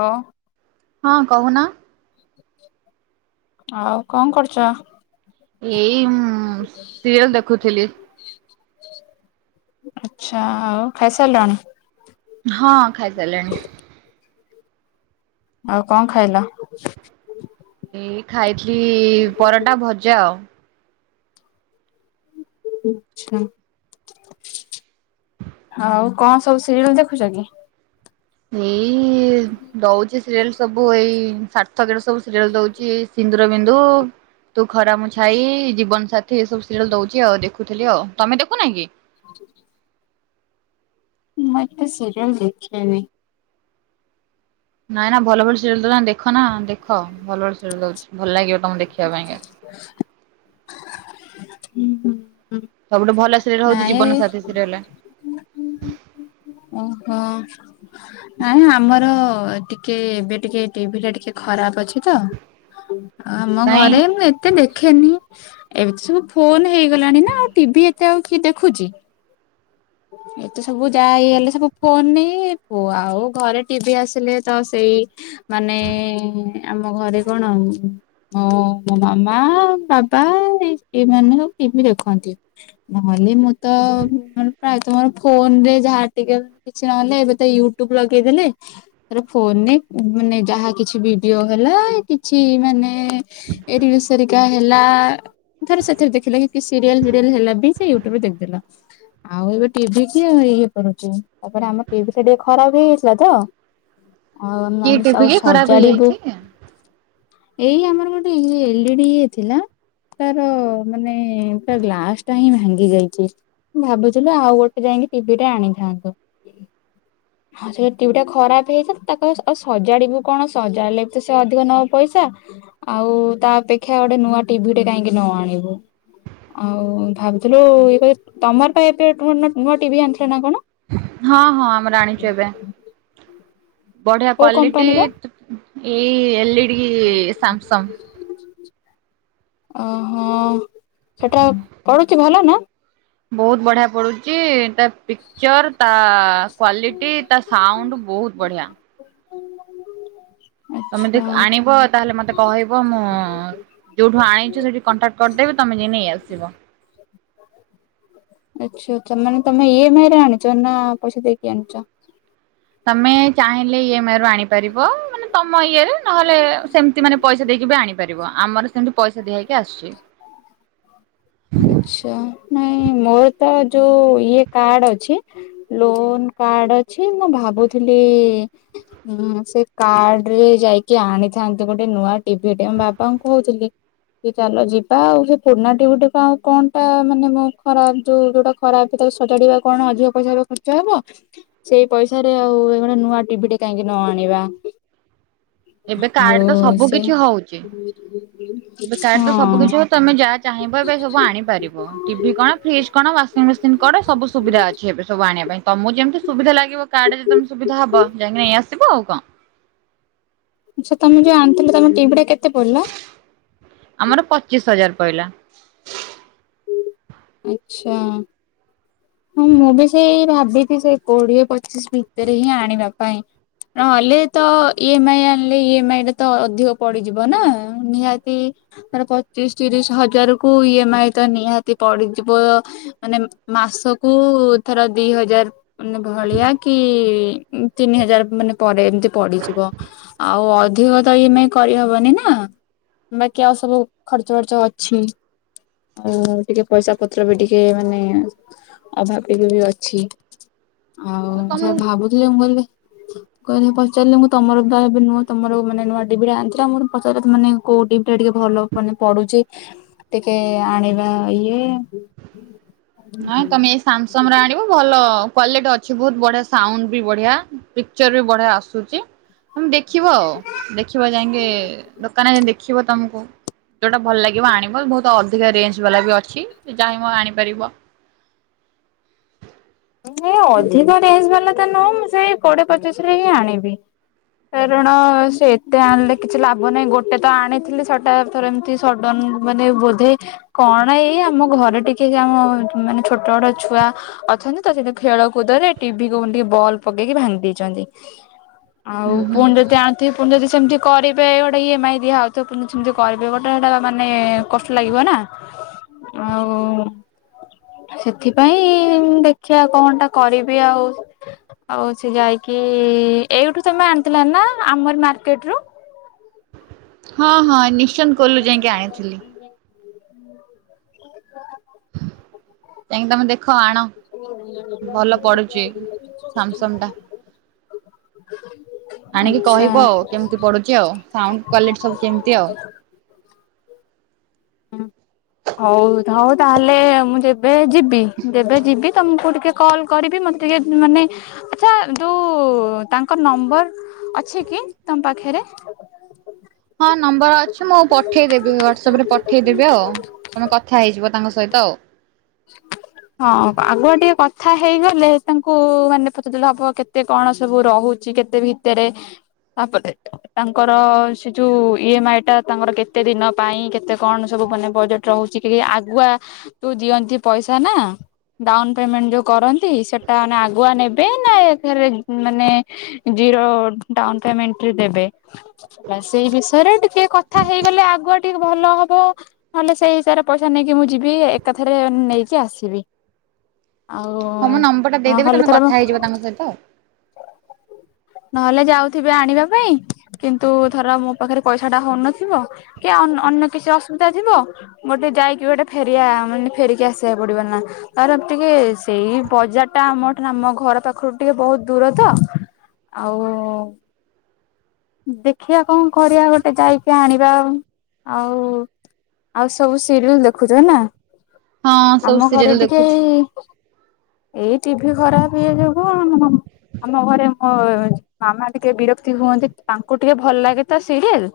ହ ହଁ କହୁନା। ଆଉ କଣ କରୁଚ? ଏଇ ସିରିଏଲ ଦେଖୁଥିଲି। ଆଛା ଆଉ ଖାଇସାଇଲଣି। ହଁ ଖାଇ ସାଇଲିଣି। ଆଉ କଣ ଖାଇଲ? ଏଇ ଖାଇଥିଲି ପରଟା ଭଜା ଆଉ। ଅଛା ଆଉ କଣ ସବୁ ସିରିଏଲ ଦେଖୁଛ କି? ଏଇ ଦଉଛି ସିରିଏଲ ସବୁ ଏଇ ସାର୍ଥ ତାଦେରେ ସବୁ ସିରିଲ ଦଉଛି ସିନ୍ଦୁର ବିନ୍ଦୁ। ତୁ ଖରା ମୁଁ ଛା, ଜୀବନ ସାଥୀ, ଏ ସବୁ ସିରିଏଲ ଦଉଛି ଆଉ ଦେଖୁଥିଲି ଆଉ ତମେ ଦେଖୁନାନାହଁକି। ଆ ମୁଁ ଏତେ ସିରିଏଲ ଦେଖିନି। ନାଇଁ ନା ଭଲ ଭଲ ସିରିଏଲ ଦଉ ଦେଖ ନା ଦେଖ ଭଲ ଭଲ ସିରିଏଲ ଦଉଛି ଭଲ ଲାଗିବ ତମେ ଦେଖିବା ପାଇଁ କା। [inaudible] ହୁଁ ହୁଁ। ସବୁଠୁ ଭଲ ସିରିଏଲ ହଉଛି ଜୀବନ ସାଥି ସିରିଏଲ। ଓ ହୋ। ନାହିଁ ଆମର ଟିକେ ଏବେ ଟିକେ ଟିଭି ଟା ଟିକେ ଖରାପ ଅଛି ତ। ଆମ କାଇଁ ଘରେ ମୁଁ ଏ ଏତେ ଦେଖେନି ଏବେତ ସବୁ ଫୋନ ହେଇଗଲାଣି ନା ଆଉ ଟିଭି ଏତେ ଆଉ କିଏ ଦେଖୁଛି। ଏତ ସବୁ ଯା ହେଇ ହେଲେ ସବୁ ଫୋନ ନେଇୁ ଆଉ ଘରେ ଟିଭି ଆସିଲେ ତ ସେଇ ମାନେ ଆମ ଘରେ କଣ? ଓ ମୋ ମାମା ବାବା ଏଇମାନେ ସବୁ ଟିଭି ଦେଖନ୍ତି। ନହେଲେ ମୁଁ ତ ପ୍ରାୟ ତମର ଫୋନ ରେ ଯାହା ଟିକେ କିଛି ନହଲେ ଏବେ ତ ୟୁଟ୍ୟୁବ ଲଗେଇଦେଲେ ତାର ଫୋନ ରେ ମାନେ ଯାହା କିଛି ଭିଡିଓ ହେଲା କିଛି ମାନେ ଏଇଠି ବେସି ରିକା ହେଲା ଥରେ ସେଥିରେ ଦେଖିଲା କି ସିରିଏଲ ଫିରିଏଲ ହେଲା ବି ସେ ୟୁଟୁବରେ ଦେଇଦେଲା ଆଉ ଏବେ ଟିଭି କିଏ ଇଏ କରୁଛି ତାପରେ ଆମ ଟିଭି ଟା ଟିକେ ଖରାପ ହେଇଯାଇଥିଲା ତ ଆଉ କି ଆମେ ଟିଭି ସବୁ କି ଖରାପ ସଜାଡିବୁ ହେଇଯାଇଛି? ଏଇ ଆମର ଗୋଟେ ଇଏ ଏଲଇଡି ଇଏ ଥିଲା ତାର ମାନେ ତା ଗ୍ଲାସ ଟା ହିଁ ଭାଙ୍ଗି ଯାଇଛି ମୁ ଭାବୁଛି ଆଉ ଗୋଟେ ଯାଇକି ଟିଭି ଟା ଆଣିଥାନ୍ତୁ [inaudible] ଆଉ ସେ ଟିଭି ଟା ଖରାପ ହେଇଛି ତାକୁ ଆଉ ସଜାଡିବୁ କଣ ସଜାଡ଼ିଲେ ବି ତ ସେ ଅଧିକ ନବ ପଇସା ଆଉ ତା ଅପେକ୍ଷା ଗୋଟେ ନୂଆ ଟିଭି ଟେ କାହିଁକି ନ ଆଣିବୁ ଆଉ ଭାବୁଥିଲୁ ଇଏ କ ତମର ପାଇଁ ଏବେ ନୂଆ ଟିଭି ଆଣିଥିଲ ନା କଣ ହଁ ହଁ ଆମର ଆଣିଛୁ ଏବେ ବଢିଆ କୋଉ କ୍ଵାଲିଟି କମ୍ପାନୀର? ଏଇ ଏଲଇଡି ସାମସଙ୍ଗ ଓହୋ ସେଇଟା ପଡ଼ୁଛି ଭଲ ନା ବହୁତ ବଢିଆ ପଡୁଛି ତା ପିକଚର ତା କ୍ଵାଲିଟି ତା ସାଉଣ୍ଡ ବହୁତ ବଢ଼ିଆ [unintelligible] ତମେ ଯଦି ଆଣିବ ତାହେଲେ ମତେ କହିବ ମୁଁ ଯୋଉଠୁ ଆଣିଛୁ ସେଇଠି କଣ୍ଟାକ୍ଟ କରିଦେବି ତମେ ଯାଇକି ନେଇ ଆସିବ ଆଚ୍ଛା ଆଛା ମାନେ ତମେ ଇ ଏମ ଆଇ ରେ ଆଣିଛ ନା ପଇସା ଦେଇକି ଆଣିଛ ତମେ ଚାହିଁଲେ ଇଏମ ଆଇ ରୁ ଆଣିପାରିବ ମାନେ ତମ ଇଏ ରେ ନହେଲେ ସେମିତି ମାନେ ପଇସା ଦେଇକି ବି ଆଣିପାରିବ ଆମର ସେମିତି ପଇସା ଦିଆ ହେଇକି ଆସିଛି ଆଛା ନାଇଁ ମୋର ତ ଯୋଉ ଇଏ କାର୍ଡ ଅଛି। ଲୋନ୍ କାର୍ଡ ଅଛି ମୁଁ ଭାବୁଥିଲି ହୁଁ ସେ କାର୍ଡରେ ଯାଇକି ଆଣିଥାନ୍ତୁ ଗୋଟେ ନୂଆ ଟିଭିଟେ ବାପାଙ୍କୁ କହୁଥିଲି କି ଚାଲ ଯିବା ଆଉ ସେ ପୁରୁଣା ଟିଭିଟାକୁ ଆଉ କଣ ଟା ମାନେ ମୋ ଖରାପ ଯୋଉ ଯୋଉଟା ଖରାପ ତାକୁ ସଜାଡିବା କଣ ଅଧିକ ପଇସା ଖର୍ଚ୍ଚ ହେବ? ସେଇ ପଇସା ରେ ଆଉ ଏ ଗୋଟେ ନୂଆ ଟିଭି ଟେ କାହିଁକି ନ ଆଣିବା ଏବେ କାର୍ଡ ଆଉ ତ ସବୁ ସେ କିଛି ହଉଛି। ଏବେ କାର୍ଡ ତ ସବୁ କିଛି ହଉ ହଁ ତମେ ଯାହା ଚାହିଁବ ଏବେ ସବୁ ଆଣିପାରିବ ଟିଭି କଣ ଫ୍ରିଜ୍ କଣ ୱାସିଂ ମେସିନ କଣ ସବୁ ସୁବିଧା ଅଛି ଏବେ ସବୁ ଆଣିବା ପାଇଁ ତମକୁ ଯେମିତି ସୁବିଧା ଲାଗିବ କାର୍ଡରେ ତମକୁ ସୁବିଧା ହବ ଯାଇକି ନେଇ ଆସିବ ଆଉ କଣ ଆଛା ତମେ ଯୋଉ ଆଣିଥିଲ ତମେ ଟିଭିଟା କେତେ ପଡିଲା ଆମର ପଚିଶ ହଜାର ପଡ଼ିଲା ଆଛା ହଁ ମୁଁ ବି ସେଇ ଭାବିଛି ସେ କୋଡିଏ ପଚିଶ ଭିତରେ ହିଁ ଆଣିବା ପାଇଁ ନ ହେଲେ ତ ଇ ଏମ ଆଇ ଆଣିଲେ ଇ ଏମ ଆଇଟା ତ ଅଧିକ ପଡିଯିବ ନା ନିହାତି ମାନେ ପଚିଶ ତିରିଶ ହଜାର କୁ ଇ ଏମ ଆଇ ତ ନିହାତି ପଡିଯିବ ମାନେ ମାସ କୁ ଥର ଦି ହଜାର ମାନେ ଭଳିଆ କି ତିନି ହଜାର ମାନେ ପରେ ଏମିତି ପଡିଯିବ ଆଉ ଅଧିକ ତ ଇ ଏମ୍ ଆଇ କରିହବନି ନା ବାକି ଆଉ ସବୁ ଖର୍ଚ ବାର୍ଚ୍ଚ ଅଛି। ଆଉ ଟିକେ ପଇସା ପତ୍ର ବି ଟିକେ ମାନେ। ଆଚ୍ଛା ଏବେ ବି ଅଛି। ଆଉ ସେଇଆ ଭାବୁଥିଲି ମୁଁ କହିଲି କହିଲେ ପଚାରିଲେ ମୁଁ ତମର ଦାଆ ଏବେ ନୁହଁ। ତମର ମାନେ ନୂଆ ଟିଭିଟେ ଆଣିଥିଲ। ମୁଁ ପଚାରିବା କଥା ମାନେ କୋଉ ଟିଭିଟା ଟିକେ ଭଲ ମାନେ ପଢୁଛି। ଟିକେ ଆଣିବା ଇଏ। ଉଁ ହୁଁ ସାମସଙ୍ଗର ଆଣି ସା ଆଣିବୁ ଭଲ କ୍ଵାଲିଟି ଅଛି ବହୁତ ବଢିଆ ସାଉଣ୍ଡ ବି ବଢିଆ ପିକ୍ଚର ବି ବଢିଆ ଆସୁଚି। ତମେ ଦେଖିବ ଆଉ ଦେଖିବ ଯାଇକି ଦୋକାନରେ ଦେଖିବ ତମକୁ। ଯୋଉଟା ଭଲ ଲାଗିବ ଆଣିବ ବହୁତ ଅଧିକା ରେଞ୍ଜ ବାଲା ବି ଅଛି। ଯାଏ ଚାହିଁବ ଆଣିପାରିବ। ମୁଁ ଅଧିକ ରେଞ୍ଜ ବାଲା ତ ନୁହଁ। ମୁଁ ସେଇ କୋଡ଼ିଏ ପଚିଶିରେ ହିଁ ଆଣିବି। କାରଣ ସେ ଏତେ ଆଣିଲେ କିଛି ଲାଭ ନାହିଁ। ଗୋଟେ ତ ଆଣିଥିଲି ସେଟା ଥରେ ଏମିତି ସଡନ୍ ମାନେ ବୋଧେ କଣ ଏଇ ଆମ ଘରେ ଟିକେକି ଆମ ମାନେ ଛୋଟ ବଡ଼ ଛୁଆ ଅଛନ୍ତି। ତ ସେ ଖେଳକୁଦରେ ଟିଭିକୁ ଟିକେ ବଲ୍ ପକେଇକି ଭାଙ୍ଗି ଦେଇଛନ୍ତି। ଆଉ ହୁଁ ହୁଁ ପୁଣି ଯଦି ଆ ଥିବେ ପୁଣି ଯଦି ସେମିତି କରିପାରିବ ଗୋଟେ ଇ ଏମ୍ ଆଇ ଦିଆହେଉଥିବ ପୁଣି ସେମିତି କରିବେ ଗୋଟେ ସେଇଟା ମାନେ କଷ୍ଟ ଲାଗିବ ନାଁ। ହ [inaudible] ଆଉ ସେଥିପାଇଁ ଦେଖ୍ ଦେଖିଆ କଣଟା କରିବି ଆଉ। ଆଉ ସେ ଯାଇକି ଏଇଠୁ ତମେ ଆଣିଥିଲ ନା ଆମରି ମାର୍କେଟରୁ। ହଁ ହଁ ନିଶନ୍ କୋଲୁ ଯାଇକି ଆଣିଥିଲି। ଯାଇକି ତମେ ଦେଖ୍ ପଡୁଛି ଓ ସାମସଙ୍ଗ ଟା [inaudible] ଆଣିକି କହିବ ଆଉ କେମିତି ପଡୁଚି ଆଉ। ସାଉଣ୍ଡ କ୍ଵାଲିଟି ସବୁ କେମିତି ଆଉ। [inaudible] ହଉ ହଉ ତାହେଲେ ମୁଁ ଯେବେ ଯିବି ଯେବେ ଯିବି ତମକୁ ଟିକେ କଲ୍ କରିବି ମତେ ଟିକେ ମାନେ ଆଚ୍ଛା ଯୋଉ ତାଙ୍କ ନମ୍ବର ଅଛି କି ତମ ପାଖରେ। [inaudible] ହଁ ନମ୍ବର ଅଛି ମୁଁ ପଠେଇଦେବି ହ୍ୱାଟସଆପରେ ପଠେଇଦେବି ଆଉ। ଆପଣ କଥା ହେଇଯିବ ତାଙ୍କ ମୋ ସହିତ ଆଉ। [inaudible] ହଁ ଆଗୁଆ ଟିକେ କଥା ହେଇଗଲେ। ତାଙ୍କୁ ମାନେ ପଚାରିଦେଲେ ହବ କେତେ କଣ ସବୁ ରହୁ ଚି କେତେ ବି ଭିତରେ ତାପରେ ତାଙ୍କର ସେ ଯୋଉ ଇ ଏମ୍ ଆଇଟା ତାଙ୍କର କେତେ ଦିନ ପାଇଁ କେତେ କଣ ସବୁ ମାନେ ବଜେଟ୍ ରହୁଚି କି ଆଗୁଆ ସବୁ ଦିଅନ୍ତି ପଇସା ନାଁ। ଡାଉନ୍ ପେମେଣ୍ଟ ଯୋଉ କରନ୍ତି। ସେଟା ମାନେ ଆଗୁଆ ନେବେ ନା ଏକାଥରେ ମାନେ ଜିରୋ ଡାଉନ୍ ପେମେଣ୍ଟରେ ଦେବେ। ପ୍ରାୟ ସେଇ ବିଷୟରେ ଟିକେ କଥା ହେଇଗଲେ ଆଗୁଆ ଟିକେ ଭଲ ହବ। ନହେଲେ ସେଇ ହିସାବରେ ପଇସା ନେଇକି ମୁଁ ଯିବି ଏକାଥରେ ନେଇକି ଆସିବି। ଆଉ ହଁ ମୋ ନମ୍ବରଟା ଦେଇଦେବି ନହେଲେ ତମେ ଥର କଥା ହେଇଯିବ ତାଙ୍କ ସହିତ। ନହେଲେ ଯାଉଥିବି ଆଣିବା ପାଇଁ କିନ୍ତୁ ଧର ମୋ ପାଖରେ ପଇସାଟା ହଉନଥିବ। କି ଅନ୍ ଅନ୍ୟ କିଛି ଅସୁବିଧା ଥିବ। ଗୋଟେ ଯାଇକି ଗୋଟେ ଫେରିବା ମାନେ ଫେରିକି ଆସିବାକୁ ପଡ଼ିବ ନାଁ। ଆରବ ଟିକେ ସେଇ ବଜାରଟା ଆମ ଟାମ ଘର ପାଖରୁ ଟିକେ ବହୁତ ଦୂର ତ। ଆଉ ଦେଖିବା କଣ କରିବା ଗୋଟେ ଯାଇକି ଆଣିବା ଆଉ। ଆଉ ଆଉ ସବୁ ସିରିଏଲ ଦେଖୁଛନ୍ତି ନା। ଆଉ ହଁ ସବୁ ଆମ ଘରେ ସିରିଏଲ ଟିକେ ଦେଖୁଛି ଏଇ ଏଇ ଟିଭି ଖରାପ ଇଏ ଯୋଗୁ ଆମ ଘରେ ମୋ ମାମା ଟିକେ ବିରକ୍ତି ହୁଅନ୍ତି। ତାଙ୍କୁ ଟିକେ ଭଲ ଲାଗେ ତ ସିରିଏଲ।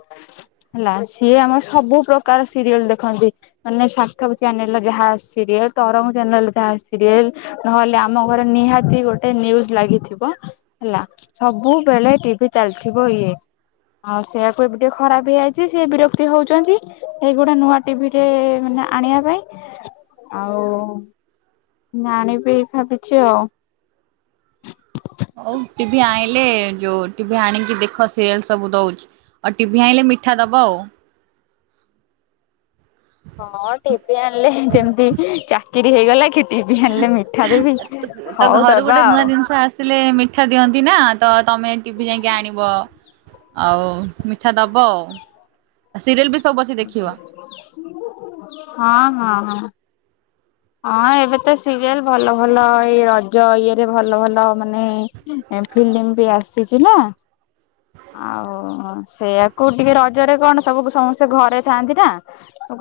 ହେଲା ସିଏ ଆମର ସବୁ ପ୍ରକାର ସିରିଏଲ ଦେଖନ୍ତି। ମାନେ ସାର୍ଥକ ଚ୍ୟାନେଲ ର ଯାହା ସିରିଏଲ, ତରଙ୍ଗ ଚ୍ୟାନେଲର ଯାହା ସିରିଏଲ। ନହେଲେ ଆମ ଘରେ ନିହାତି ଗୋଟେ ନିୟୁଜ୍ ଲାଗିଥିବ। ହେଲା। ସବୁବେଳେ ଟିଭିି ଚାଲିଥିବ ଇଏ। ଆଉ ସେଇଆକୁ ଏବେ ଟିକେ ଖରାପ ହେଇଯାଇଛି ସେ ବିରକ୍ତି ହଉଛନ୍ତି। ଏଇ ଗୋଟେ ନୂଆ ଟିଭି ଟେ ମାନେ ଆଣିବା ପାଇଁ। ଆଉ ଆଣିବି ଭାବିଛି ଆଉ। ହଉ ଟିଭି ଆଣିଲେ ଯୋଉ ଟିଭି ଆଣିକି ଦେଖ, ସିରିଏଲ ସବୁ ଦଉଛି। ଆଉ ଟିଭିି ଆଣିଲେ ମିଠା ଦେବ ଆଉ। ହଁ, ଟିଭି ଆଣିଲେ ଯେମିତି ଚାକିରି ହେଇଗଲା କି? ଟିଭି ଆଣିଲେ ମିଠା ଦେବି। ହଉ ଦବା ଆଉ। ହେଲେ ମିଠା ଦିଅନ୍ତି ନା, ତ ତମେ ଟିଭି ଯାଇଁକି ଆଣିବ। ଆଉ ମିଠା ଦବ ଆଉ। ଆଉ ସିରିଏଲ ବି ସବୁ ଦେଖିବ। ହଁ ହଁ ହଁ। ହଁ, ଏବେ ତ ସିରିଏଲ ଭଲ ଭଲ ଏଇ ରଜ ଇଏରେ ଭଲ ଭଲ ମାନେ ଏ ଫିଲ୍ମ ବି ଆସ୍ ଆସିଛିନା। ଆଉ ସେୟାକୁ ଟିକେ ରଜରେ କଣ ସବୁ ସବୁଠୁ ସମ ଘରେ ଥାଆନ୍ତି ନା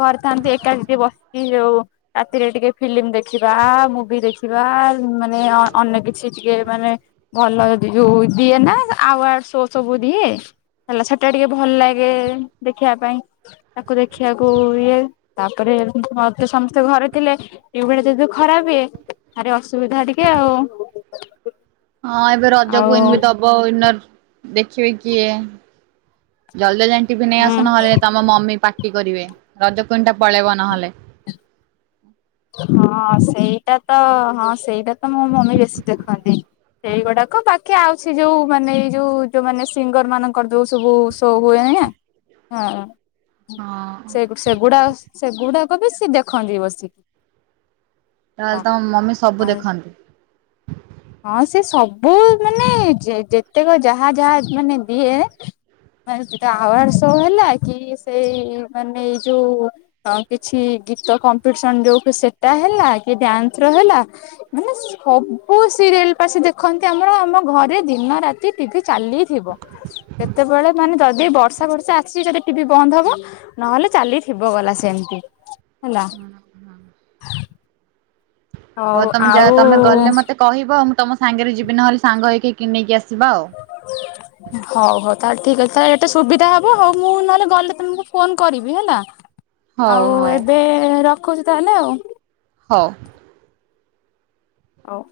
ଘରେ ଥାନ୍ତି ଏକାଠି ଟିକେ ବସିକି ଯୋଉ ରାତିରେ ଟିକେ ଫିଲ୍ମ ଦେଖିବା, ମୁଭି ଦେଖି ବା ମାନେ ଅନ୍ୟ କିଛି ଟିକେ ମାନେ ଯୋଉ ଦିଏ ନା ଆୱାଡ ସୋ ସବୁ ଦିଏ। ହେଲା, ସେଟା ଟିକେ ଭଲ ଲାଗେ ଦେଖିବା ପାଇଁ। ତାକୁ ଦେଖିବାକୁ ଇଏ, ତାପରେ ମତେ ସମସ୍ତେ ଘରେ ଥିଲେ ଏଇ ଭଳିଆ ଯଦି ଖରାପ ହୁଏ ଭାରି ଅସୁବିଧା ଟିକେ ଆଉ। ହଁ ଏବେ ରଜ ଆଉ କ୍ୱିନ୍ ବି ଦବ। ୱିନର ଦେଖିବେ କିଏ? ଜଲଦି ଜାଇଁକି ଟିଭି ନେଇ ହୁଁ। ଆସ। ନହେଲେ ତମ ମମି ପାଟି କରିବେ, ରଜ କୁଇନ୍ ଟା ପଳେଇବ ନହେଲେ। ହଁ ସେଇଟା ତ, ହଁ ସେଇଟା ତ ମୋ ମମି ବେଶୀ ଦେଖନ୍ତି। ସେଇଗୁଡାକ ବାକି ଆଉ ସେଇଯୋଉ ମାନେ ଏଇ ଯୋଉ ଯୋଉ ମାନେ ସିଙ୍ଗର ମାନଙ୍କର ଯୋଉ ସବୁ ଶୋ ହୁଏନି ନା, ହଁ। ହଁ ସେଗ୍ ସେଗୁଡା ସେଗୁଡାକ ବି ସେ ଦେଖନ୍ତି ବସିକି। ତାହେଲେ ତମ ମମି ସବୁ ଦେଖନ୍ତି। ହଁ ସେ ସବୁ ମାନେ ଯେତେକ ଯାହା ଯାହା ମାନେ ଦିଏ ମାନେ ଯେତେ ଆୱାଡ୍ ଶୋ ହେଲା କି ସେଇ ମାନେ ଏଇ ଯୋଉ ଡ କିଛି ଗୀତ କମ୍ପିଟିସନ ଯୋଉ ସେଟା ହେଲା କି ଡ୍ୟାନ୍ସ ର ହେଲା। ମାନେ ସବୁ ସିରିଏଲ ପା ସିଏ ଦେଖନ୍ତି ଆମର, ଆମ ଘରେ ଦିନ ରାତି ଟିଭି ଚାଲିଥିବ। କେତେବେଳେ ମାନେ ଯଦି ବର୍ଷା ଫର୍ଷା ଆସିଛି ଯଦି ଟିଭି ବନ୍ଦ ହବ। ନହେଲେ ଚାଲିଥିବ ଗଲା ସେମତି ହେଲା। ହଉ ତମେ ଯା, ତମେ ଗଲେ ମତେ କହିବ ମୁଁ ତମ ସାଙ୍ଗରେ ଯିବି ନହେଲେ ସାଙ୍ଗ ହେଇକି କି ନେଇକି ଆସିବା ଆଉ। ହଉ ହଉ ତାହେଲେ ଠିକ୍ ଅଛି ତାଲେ ଏଟେ ସୁବିଧା ହବ। ହଉ ମୁଁ ନହେଲେ ଗଲେ ତମକୁ ଫୋନ୍ କରିବି ହେଲା। ହ ଆଉ ଏବେ ରଖୁଛି ତାହେଲେ ଆଉ। ହଉ। ହଉ।